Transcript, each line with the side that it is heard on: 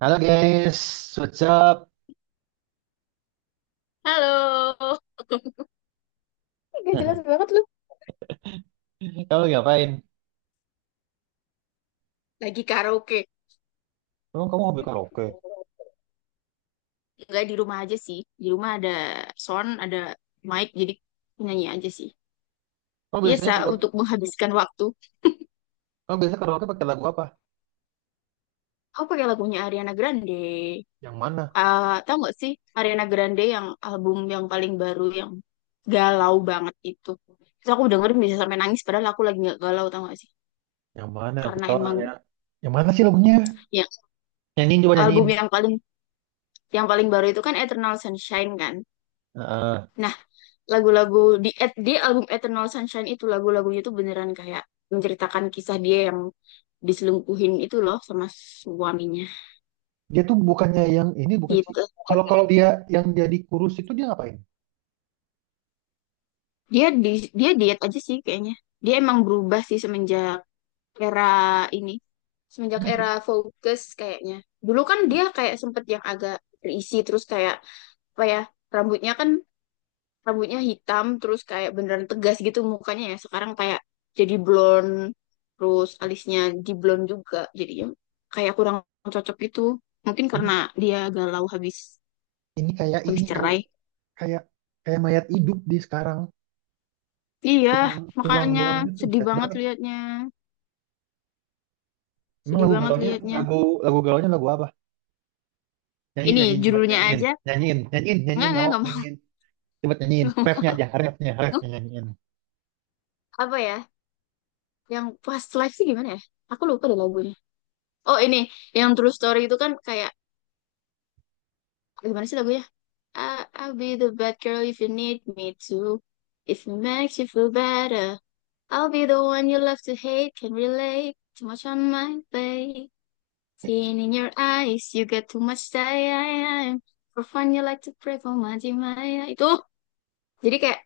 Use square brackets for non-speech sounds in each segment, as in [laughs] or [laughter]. right: Halo guys, what's up?
left: Halo, [laughs] Gak jelas
right: [laughs]
left: banget lu.
right: Kamu ngapain?
left: Lagi karaoke.
right: Emang kamu hobi karaoke?
left: Enggak di rumah aja sih. Di rumah ada sound, ada mic, jadi nyanyi aja sih.
right: Kamu biasanya
left: Biasa
right: kalau
left: untuk menghabiskan waktu.
right: kamu biasanya karaoke pakai lagu apa?
left: Aku pakai lagunya Ariana Grande.
right: Yang mana?
left: Ah, tahu nggak sih Ariana Grande yang album yang paling baru yang galau banget itu. Terus aku dengerin bisa sampai nangis padahal aku lagi nggak galau tau gak sih?
right: Yang mana? Aku
left: Karena
right: tahu
left: emang
right: ada. Yang mana sih lagunya?
left: ya
right: Nyanyiin, coba
left: album
right: nyanyiin.
left: yang paling baru itu kan Eternal Sunshine kan.
right: Heeh.
left: Lagu-lagu di album Eternal Sunshine itu lagu-lagunya tuh beneran kayak menceritakan kisah dia yang diselingkuhin itu loh sama suaminya
right: Dia tuh bukannya yang ini, bukan sih?
left: gitu.
right: Kalau kalau dia yang jadi kurus itu dia ngapain?
left: Dia di dia diet aja sih kayaknya. Dia emang berubah sih semenjak era ini, semenjak
right: Itu dia-
left: era Focus kayaknya. Dulu kan dia kayak sempet yang agak berisi terus kayak apa ya rambutnya kan rambutnya hitam terus kayak beneran tegas gitu mukanya, ya sekarang kayak jadi blonde terus alisnya di blonde juga jadinya kayak kurang cocok gitu, mungkin
right: Ini
left: karena dia galau habis
right: ini kayak
left: habis
right: ini, tahu,
left: cerai.
right: kayak kayak mayat hidup di sekarang,
left: Iya,
right: tulang tulang
left: makanya
right: doang, itu
left: sedih
right: jelek
left: banget
right: banget.
left: liatnya,
right: Emang
left: sedih
right: lagu
left: banget
right: galaunya
left: liatnya.
right: lagu lagu galaunya lagu apa? Nyanyiin,
left: Ini
right: nyanyiin, coba
left: judulnya
right: nyanyiin.
left: aja
right: Nyanyiin, nyanyiin, nyanyiin,
left: enggak
right: nggak
left: enggak
right: mau
left: enggak mau.
right: nyanyiin. Coba
left: [laughs]
right: nyanyiin
left: Nggak
right: refnya aja, refnya,
left: mau.
right: refnya nyanyiin.
left: Apa ya yang past life sih gimana ya, aku lupa deh lagunya. Oh ini, yang true story itu kan kayak gimana sih lagunya. I'll be the bad girl if you need me to. If it makes you feel better, I'll be the one you love to hate. Can relate too much on my plate. Seen in your eyes, you get too much time. For fun, you like to pray for my Maya. Itu jadi kayak,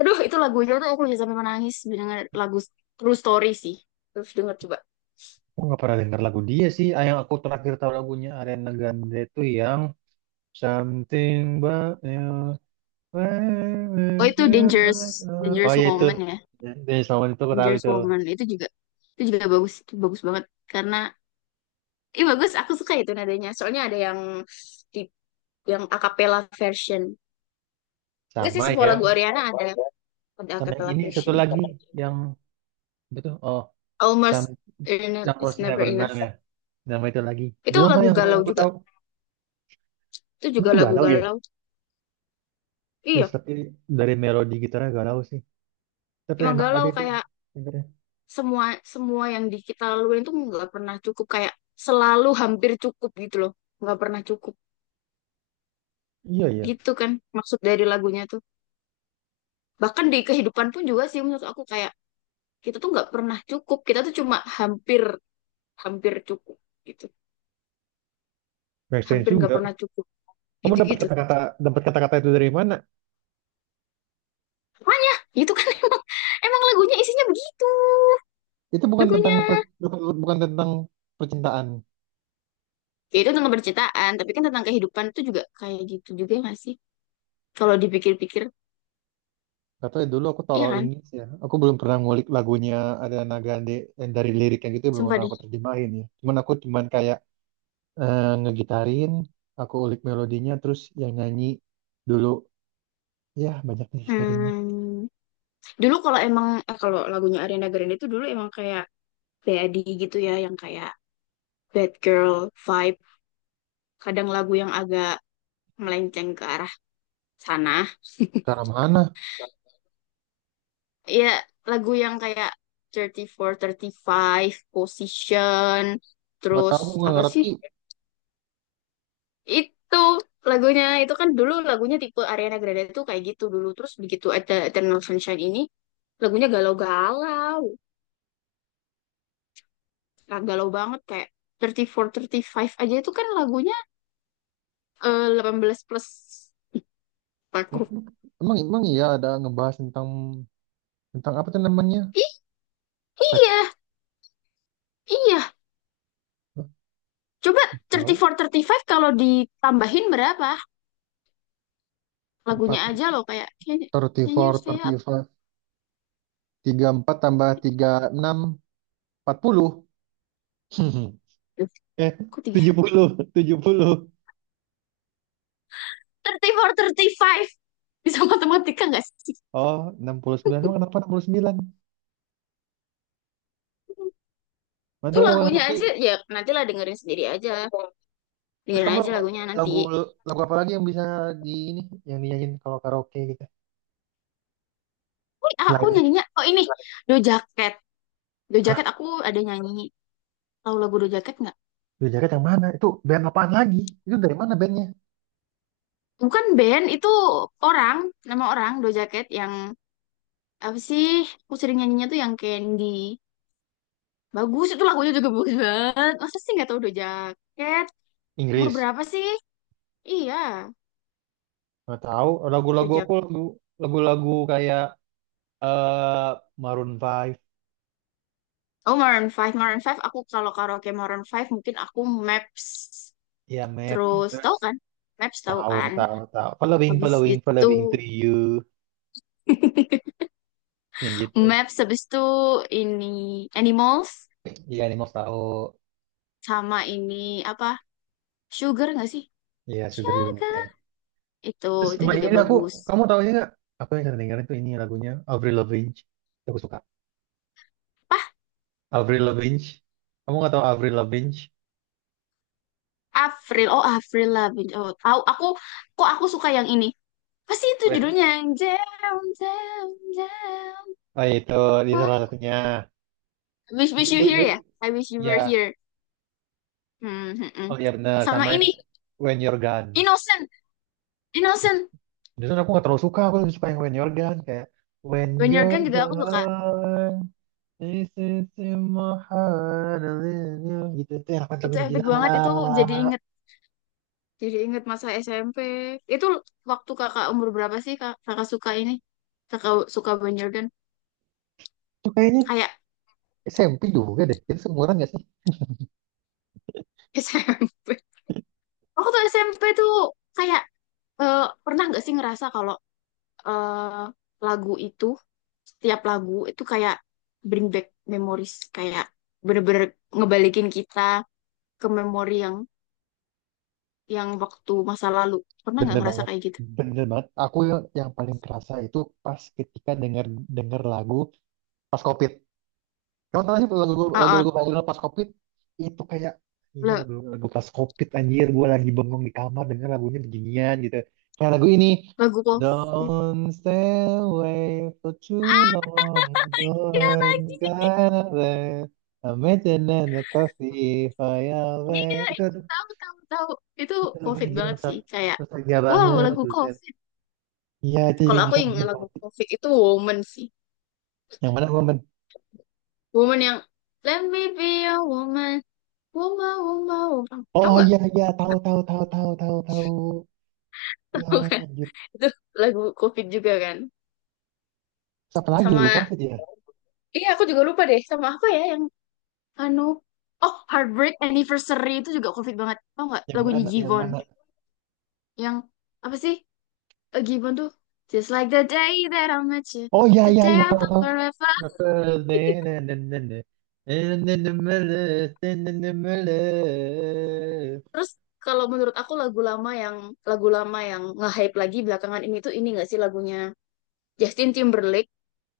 left: aduh itu lagunya tuh aku bisa sampai menangis mendengar lagu True Story sih. Terus denger coba.
right: Aku nggak pernah denger lagu dia sih. Ah, yang aku terakhir tahu lagunya Ariana Grande itu yang Something About You. When we
left: Oh itu
right: feel
left: Dangerous,
right: Oh
left: Dangerous
right: ya itu.
left: Woman ya.
right: Dari Salman itu aku tahu
left: Dangerous
right: itu.
left: Woman itu juga bagus, itu bagus banget karena ih bagus, aku suka itu nadanya. Soalnya ada yang di yang a cappella version. Enggak sih
right: Sama
left: sebuah lagu
right: yang
left: Ariana ada a
right: sama yang
left: cappella
right: ini satu
left: version.
right: lagi yang betul. Oh, sama
left: Almost enough
right: yang
left: is
right: Rose
left: never
right: Never Know
left: enough.
right: ya. Nama itu lagi. Itu
left: Itu
right: nama
left: lagu
right: yang
left: galau
right: aku
left: juga.
right: tahu.
left: Itu juga
right: Itu
left: lagu
right: galau ya.
left: galau.
right: Yes,
left: Iya,
right: tapi dari melodi gitarnya galau sih. Tapi
left: emang
right: enak
left: galau
right: aja itu
left: kayak
right: dengernya.
left: semua semua yang di kita laluin itu nggak pernah cukup, kayak selalu hampir cukup gitu loh. Nggak pernah cukup
right: Iya, iya.
left: gitu kan maksud dari lagunya tuh. Bahkan di kehidupan pun juga sih menurut aku kayak kita tuh nggak pernah cukup. Kita tuh cuma hampir hampir cukup gitu,
right: Make sense
left: hampir nggak
right: juga.
left: pernah cukup
right: Kamu dapat
left: gitu-gitu.
right: kata-kata dapat kata-kata itu dari mana?
left: Itu kan emang [laughs] emang lagunya isinya begitu.
right: Itu bukan tentang
left: Lagunya
right: bukan, bukan tentang percintaan.
left: ya itu tentang percintaan, tapi kan tentang kehidupan itu juga kayak gitu juga nggak sih kalau dipikir-pikir.
right: Kata dulu aku
left: Iya
right: tolol
left: kan,
right: Inggris ya. Aku belum pernah ngulik lagunya ada Nagande, eh, dari liriknya gitu belum
left: sumpah
right: pernah
left: deh.
right: aku terjemahin ya. Cuman aku kayak, eh, ngegitarin, aku ulik melodinya, terus yang nyanyi dulu ya, banyak nih historinya.
left: Hmm. Dulu kalau emang kalau lagunya Ariana Grande itu dulu emang kayak Daddy gitu ya yang kayak bad girl vibe, kadang lagu yang agak melenceng ke arah sana,
right: Karena mana?
left: ya lagu yang kayak 34, 35, Position,
right: Nggak
left: terus
right: tahu, aku nggak
left: apa sih?
right: ngerti.
left: Itu lagunya itu kan dulu lagunya tipe Ariana Grande itu kayak gitu dulu, terus begitu ada Eternal Sunshine ini lagunya galau-galau. Nah, galau banget kayak 34, 35 aja itu kan lagunya 18+ aku.
right: Aku, emang emang iya ada ngebahas tentang tentang apa tuh namanya?
left: I- iya,
right: Seks.
left: iya.
right: Nggak
left: Coba
right: tahu.
left: 34, 35 kalau ditambahin berapa?
right: Empat,
left: Lagunya aja loh kayak can you stay
right: 34,
left: up?
right: 35, 34 tambah tiga puluh enam empat puluh. [laughs]
left: Duh,
right: Eh,
left: kok tiga
right: tujuh puluh tujuh puluh.
left: tiga puluh empat tiga puluh lima Bisa matematika nggak sih?
right: Oh, 69. Emang kenapa 69?
left: Itu
right: Mantap, gua gak
left: lagunya
right: ngerti.
left: aja, ya nantilah dengerin sendiri aja.
right: Terus
left: Dengerin
right: kamu
left: aja
right: lagu,
left: lagunya nanti.
right: lagu lagu apa lagi yang bisa di ini, yang dinyanyiin kalau karaoke gitu?
left: Wih, aku
right: Selain,
left: nyanyinya, oh ini, Do Jacket. Do
right: hah,
left: Jacket aku ada nyanyi. Tahu lagu Do Jacket nggak?
right: Blue Jacket yang mana? Itu band apaan lagi? Itu dari mana bandnya?
left: Bukan band, itu orang, nama orang Do Jacket yang, apa sih, aku sering nyanyinya tuh yang Candy. Bagus, itu lagunya juga bagus banget. Masa sih nggak tahu Do Jacket? Umur
right: Inggris.
left: berapa sih? Iya,
right: Nggak tahu.
left: Do Jacket.
right: Lagu-lagu kayak, eh, Maroon Five,
left: Oh, Maroon Five, Maroon Five. Aku kalau karaoke Maroon Five mungkin aku Maps.
right: ya Map.
left: Terus,
right: Terus
left: tahu kan? Maps tahu
right: tahu,
left: kan?
right: tahu, tahu. Following,
left: Habis
right: following,
left: itu
right: following to you.
left: [laughs]
right: Yang gitu,
left: Maps, habis itu ini Animals,
right: iya Animals tahu,
left: sama ini apa? Sugar nggak sih?
right: iya Sugar juga
left: Sugar.
right: oke.
left: Itu,
right: Terus
left: itu
right: sama
left: juga
right: ini, aku,
left: bagus.
right: kamu tahu ini nggak, aku yang sering dengerin tuh ini lagunya Avril Lavigne, aku suka
left: Pah,
right: Avril Lavigne, kamu nggak tahu Avril Lavigne.
left: Avril. Oh, Avril Lavigne. Oh, tahu aku, kok aku suka yang ini. Pasti itu
right: When,
left: judulnya yang Jam, Jam, Jam.
right: oh itu di
left: What?
right: salah satunya,
left: I Wish, wish
right: you,
left: you
right: you,
left: here ya?
right: you-
left: I wish you were
right: ya.
left: here. Hmm hmm,
right: Oh
left: hmm.
right: iya, benar,
left: Sama
right: sama yang
left: ini
right: When You're Gone.
left: Innocent,
right: Yes.
left: Innocent.
right: Justru aku nggak terlalu suka, aku lebih suka yang When You're Gone, kayak When
left: Banyer
right: You're
left: Gun juga aku suka.
right: Gone, this is in my heart, I love you. Gitu tuh enak banget
left: Itu
right: lagunya,
left: epic
right: gila.
left: banget. Itu jadi inget, jadi inget masa SMP. Itu waktu kakak umur berapa sih kak, kakak suka ini? Kakak suka Banyer Gun?
right: Itu kayaknya
left: Kayak
right: SMP juga deh. Kita seumuran gak sih?
left: [laughs] SMP. Waktu SMP tuh kayak pernah nggak sih ngerasa kalau eh, lagu itu, setiap lagu itu kayak bring back memories, kayak bener-bener ngebalikin kita ke memori yang waktu masa lalu. Pernah nggak
right: Bener
left: ngerasa
right: banget,
left: kayak gitu?
right: bener banget. Aku yang, paling kerasa itu pas ketika denger denger lagu pas COVID. Kamu tahu sih lagu lagu
left: Ah, ah,
right: lagu lagu pas COVID itu kayak, ini
left: le-
right: lagu lagu pas COVID anjir. Gue lagi bengong di kamar denger lagunya beginian gitu. Kayak lagu ini.
left: lagu COVID.
right: Don't stay away for too long.
left: Ya
right: Don't
left: lagi,
right: go away. I'm making a coffee, fire away.
left: iya,
right: Itu
left: itu tahu, tahu, tahu. Itu
right: itu lagunya
left: COVID
right: gila,
left: banget sih, kayak,
right: nostalgia
left: wow,
right: banget
left: lagu
right: buset.
left: COVID.
right: Iya, itu juga
left: Kalau aku
right: bikin
left: yang
right: anjir
left: lagu
right: banget.
left: COVID itu Woman sih.
right: Yang mana gua men-.
left: Woman yang, let me be a woman, woman, woman, woman. Tahu
right: Oh
left: nggak?
right: iya, iya, tahu, tahu, tahu, tahu, tahu, tahu.
left: [laughs]
right: Iya,
left: Tahu kan?
right: anjir.
left: Itu lagu COVID juga kan.
right: Siapa lagi lagu
left: Sama,
right: Covid ya?
left: iya aku juga lupa deh, sama apa ya yang, anu, oh, Heartbreak Anniversary itu juga COVID banget. Tahu nggak
right: Yang
left: lagunya
right: mana, yang
left: Jivon?
right: mana?
left: Yang apa sih? Eh, gimana tuh? Just like the day that I met you,
right: Oh iya,
left: the
right: iya,
left: day
right: iya,
left: I
right: tahu,
left: thought
right: tahu.
left: forever. Terus kalau menurut aku lagu lama yang nge-hype lagi belakangan ini tuh ini gak sih lagunya Justin Timberlake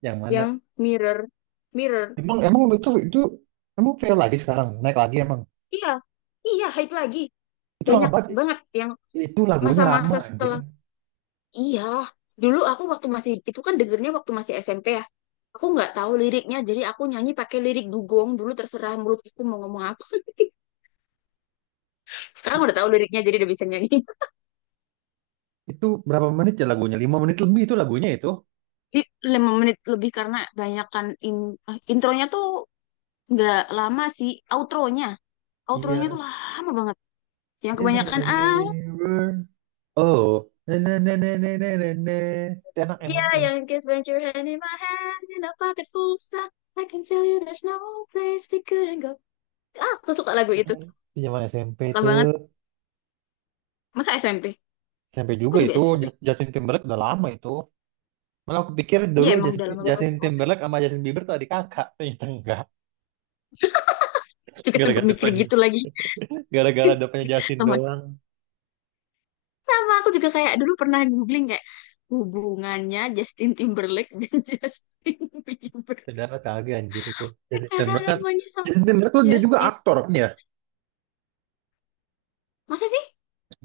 right: Yang mana?
left: yang Mirror, Mirror.
right: Emang emang itu emang viral lagi sekarang, naik lagi emang.
left: Iya, iya hype lagi.
right: Itu lama
left: Banyak
right: banget.
left: banget yang
right: Itu lagunya lama
left: masa-masa
right: anjir.
left: setelah. Iya, dulu aku waktu masih itu kan dengernya waktu masih SMP ya. Aku nggak tahu liriknya, jadi aku nyanyi pakai lirik dugong. Dulu terserah mulutku mau ngomong apa. Sekarang udah tahu liriknya, jadi udah bisa nyanyi.
right: Itu berapa menit ya lagunya, lima menit lebih itu lagunya itu.
left: 5 menit lebih karena banyakan intronya tuh nggak lama sih, outronya outronya tuh
right: Iya.
left: lama banget yang
right: This is
left: kebanyakan
right: the
left: ah.
right: way we were. Oh. Na na na na na na na na. Enak,
left: Iya,
right: emang enak.
left: yang kiss when your hand in my hand in a pocket full of sand. I can tell you there's no place we couldn't go. Ah, aku suka lagu itu.
right: Di zaman SMP
left: Suka
right: tuh.
left: banget masa SMP,
right: SMP
left: aku
right: juga
left: juga
right: itu
left: SMP.
right: Justin Timberlake udah lama itu. Malah aku pikir
left: Iya
right: dulu
left: emang
right: Justin,
left: dalam lama
right: Justin
left: banget
right: Timberlake sama Justin Bieber tuh adik kakak. Ternyata enggak.
left: juga tempat
right: Gara-gara
left: mikir
right: depannya.
left: gitu lagi.
right: Gara-gara depannya Justin
left: Sama,
right: doang.
left: sama aku juga kayak dulu pernah googling kayak hubungannya Justin Timberlake dan [laughs] Justin Bieber,
right: Ternyata kagak anjir itu. Justin
left: karena
right: Timberlake kan.
left: namanya
right: Justin
left: sama-sama
right: Timberlake tuh dia juga
left: Justin.
right: aktor kan ya.
left: Masa sih?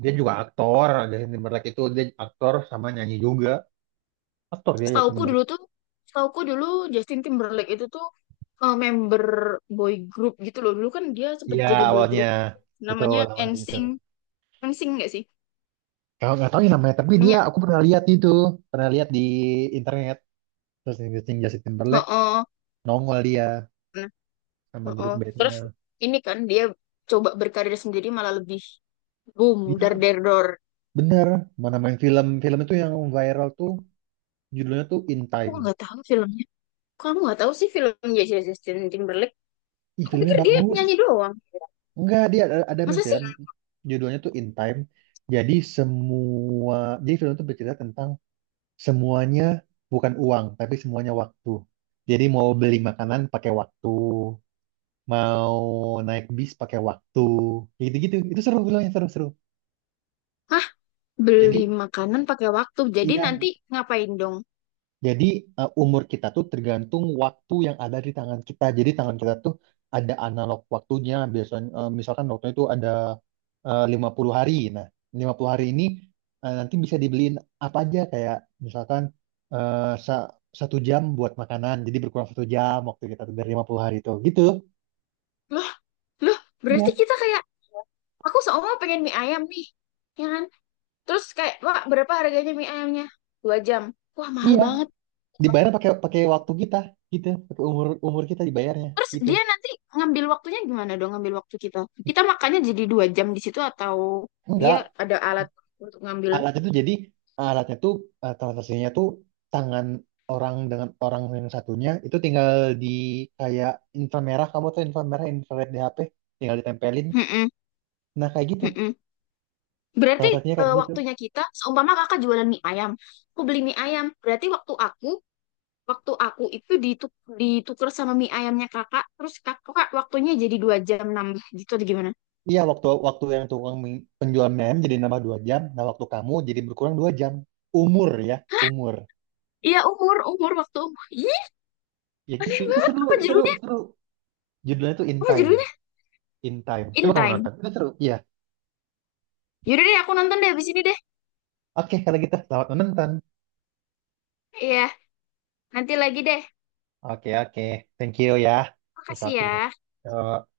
right: Dia juga aktor. Justin Timberlake itu dia aktor sama nyanyi juga. Aktor dia Justin
left: Setauku dulu
right: Timberlake.
left: tuh, setauku dulu Justin Timberlake itu tuh member boy group gitu loh. Dulu kan dia sempet
right: Iya,
left: jadi boy
right: awalnya,
left: group
right: betul,
left: namanya
right: awalnya gitu.
left: NSYNC. NSYNC nggak sih?
right: Kalau nggak tahu ya namanya, tapi dia
left: Namanya.
right: aku pernah lihat itu, pernah lihat di internet, terus searching Justin Timberlake
left: Heeh.
right: nongol dia
left: Nah,
right: sama grup
left: heeh.
right: bandnya.
left: Terus ini kan dia coba berkarir sendiri malah lebih boom dar
right: Dia
left: der dor.
right: bener mana main film, film itu yang viral tuh judulnya tuh In
left: Aku
right: Time.
left: nggak tahu filmnya. Kamu nggak tahu sih filmnya Justin Timberlake?
right: Ih
left: Aku
right: filmnya
left: pikir dia
right: bagus.
left: penyanyi doang.
right: Enggak, dia ada,
left: Masa
right: main
left: sih?
right: film judulnya tuh In Time. Jadi semua jadi film itu bercerita tentang semuanya, bukan uang tapi semuanya waktu. Jadi mau beli makanan pakai waktu, mau naik bis pakai waktu, kayak gitu-gitu, itu seru filmnya, seru-seru.
left: Hah? Beli
right: Jadi,
left: makanan pakai waktu. Jadi
right: iya,
left: nanti ngapain dong?
right: jadi, umur kita tuh tergantung waktu yang ada di tangan kita, jadi tangan kita tuh ada analog waktunya biasanya, misalkan waktunya itu ada, 50 hari, nah 50 hari ini, nanti bisa dibeliin apa aja, kayak misalkan, eh, sa- satu jam buat makanan, jadi berkurang satu jam waktu kita tuh dari 50 hari itu gitu.
left: Loh, loh, berarti
right: Iya,
left: kita kayak aku seumur pengen mie ayam nih. Ya kan? Terus kayak, "Wah, berapa harganya mie ayamnya?" 2 jam. Wah, mahal
right: iya.
left: banget.
right: Dibayar pakai, pakai waktu kita gitu, pakai umur, umur kita dibayarnya
left: Terus
right: gitu.
left: dia nanti ngambil waktunya gimana dong, ngambil waktu kita? Kita makannya jadi 2 jam di situ, atau dia
right: Enggak,
left: ada alat untuk ngambil?
right: alatnya tuh jadi, alatnya tuh, transaksinya tuh tangan orang dengan orang yang satunya itu tinggal di kayak inframerah, kamu tuh inframerah, infrared di HP tinggal ditempelin,
left: Mm-mm,
right: nah kayak gitu
left: mm-mm. Berarti
right: transaksinya kayak gitu.
left: waktunya kita, seumpama kakak jualan mie ayam, aku beli mie ayam. Berarti waktu aku itu ditukar sama mie ayamnya kakak, terus kakak waktunya jadi 2 jam nambah gitu atau gimana.
right: Iya, waktu waktu yang tukang penjual jadi nambah dua jam, nah waktu kamu jadi berkurang dua jam, umur ya, umur.
left: Iya umur umur waktu umur ih
right: Ya gitu,
left: aneh
right: itu
left: banget,
right: seru,
left: apa
right: itu seru,
left: judulnya
right: seru. Judulnya tuh In
left: apa
right: Time.
left: judulnya
right: In Time, coba
left: in
right: kamu
left: time.
right: nonton, itu seru, iya.
left: Yaudah deh, aku nonton deh abis ini deh.
right: Oke, kalau gitu selamat menonton.
left: Iya nanti lagi deh,
right: Oke, oke. Thank you ya atas
left: makasih ya.
right: waktunya. Yo.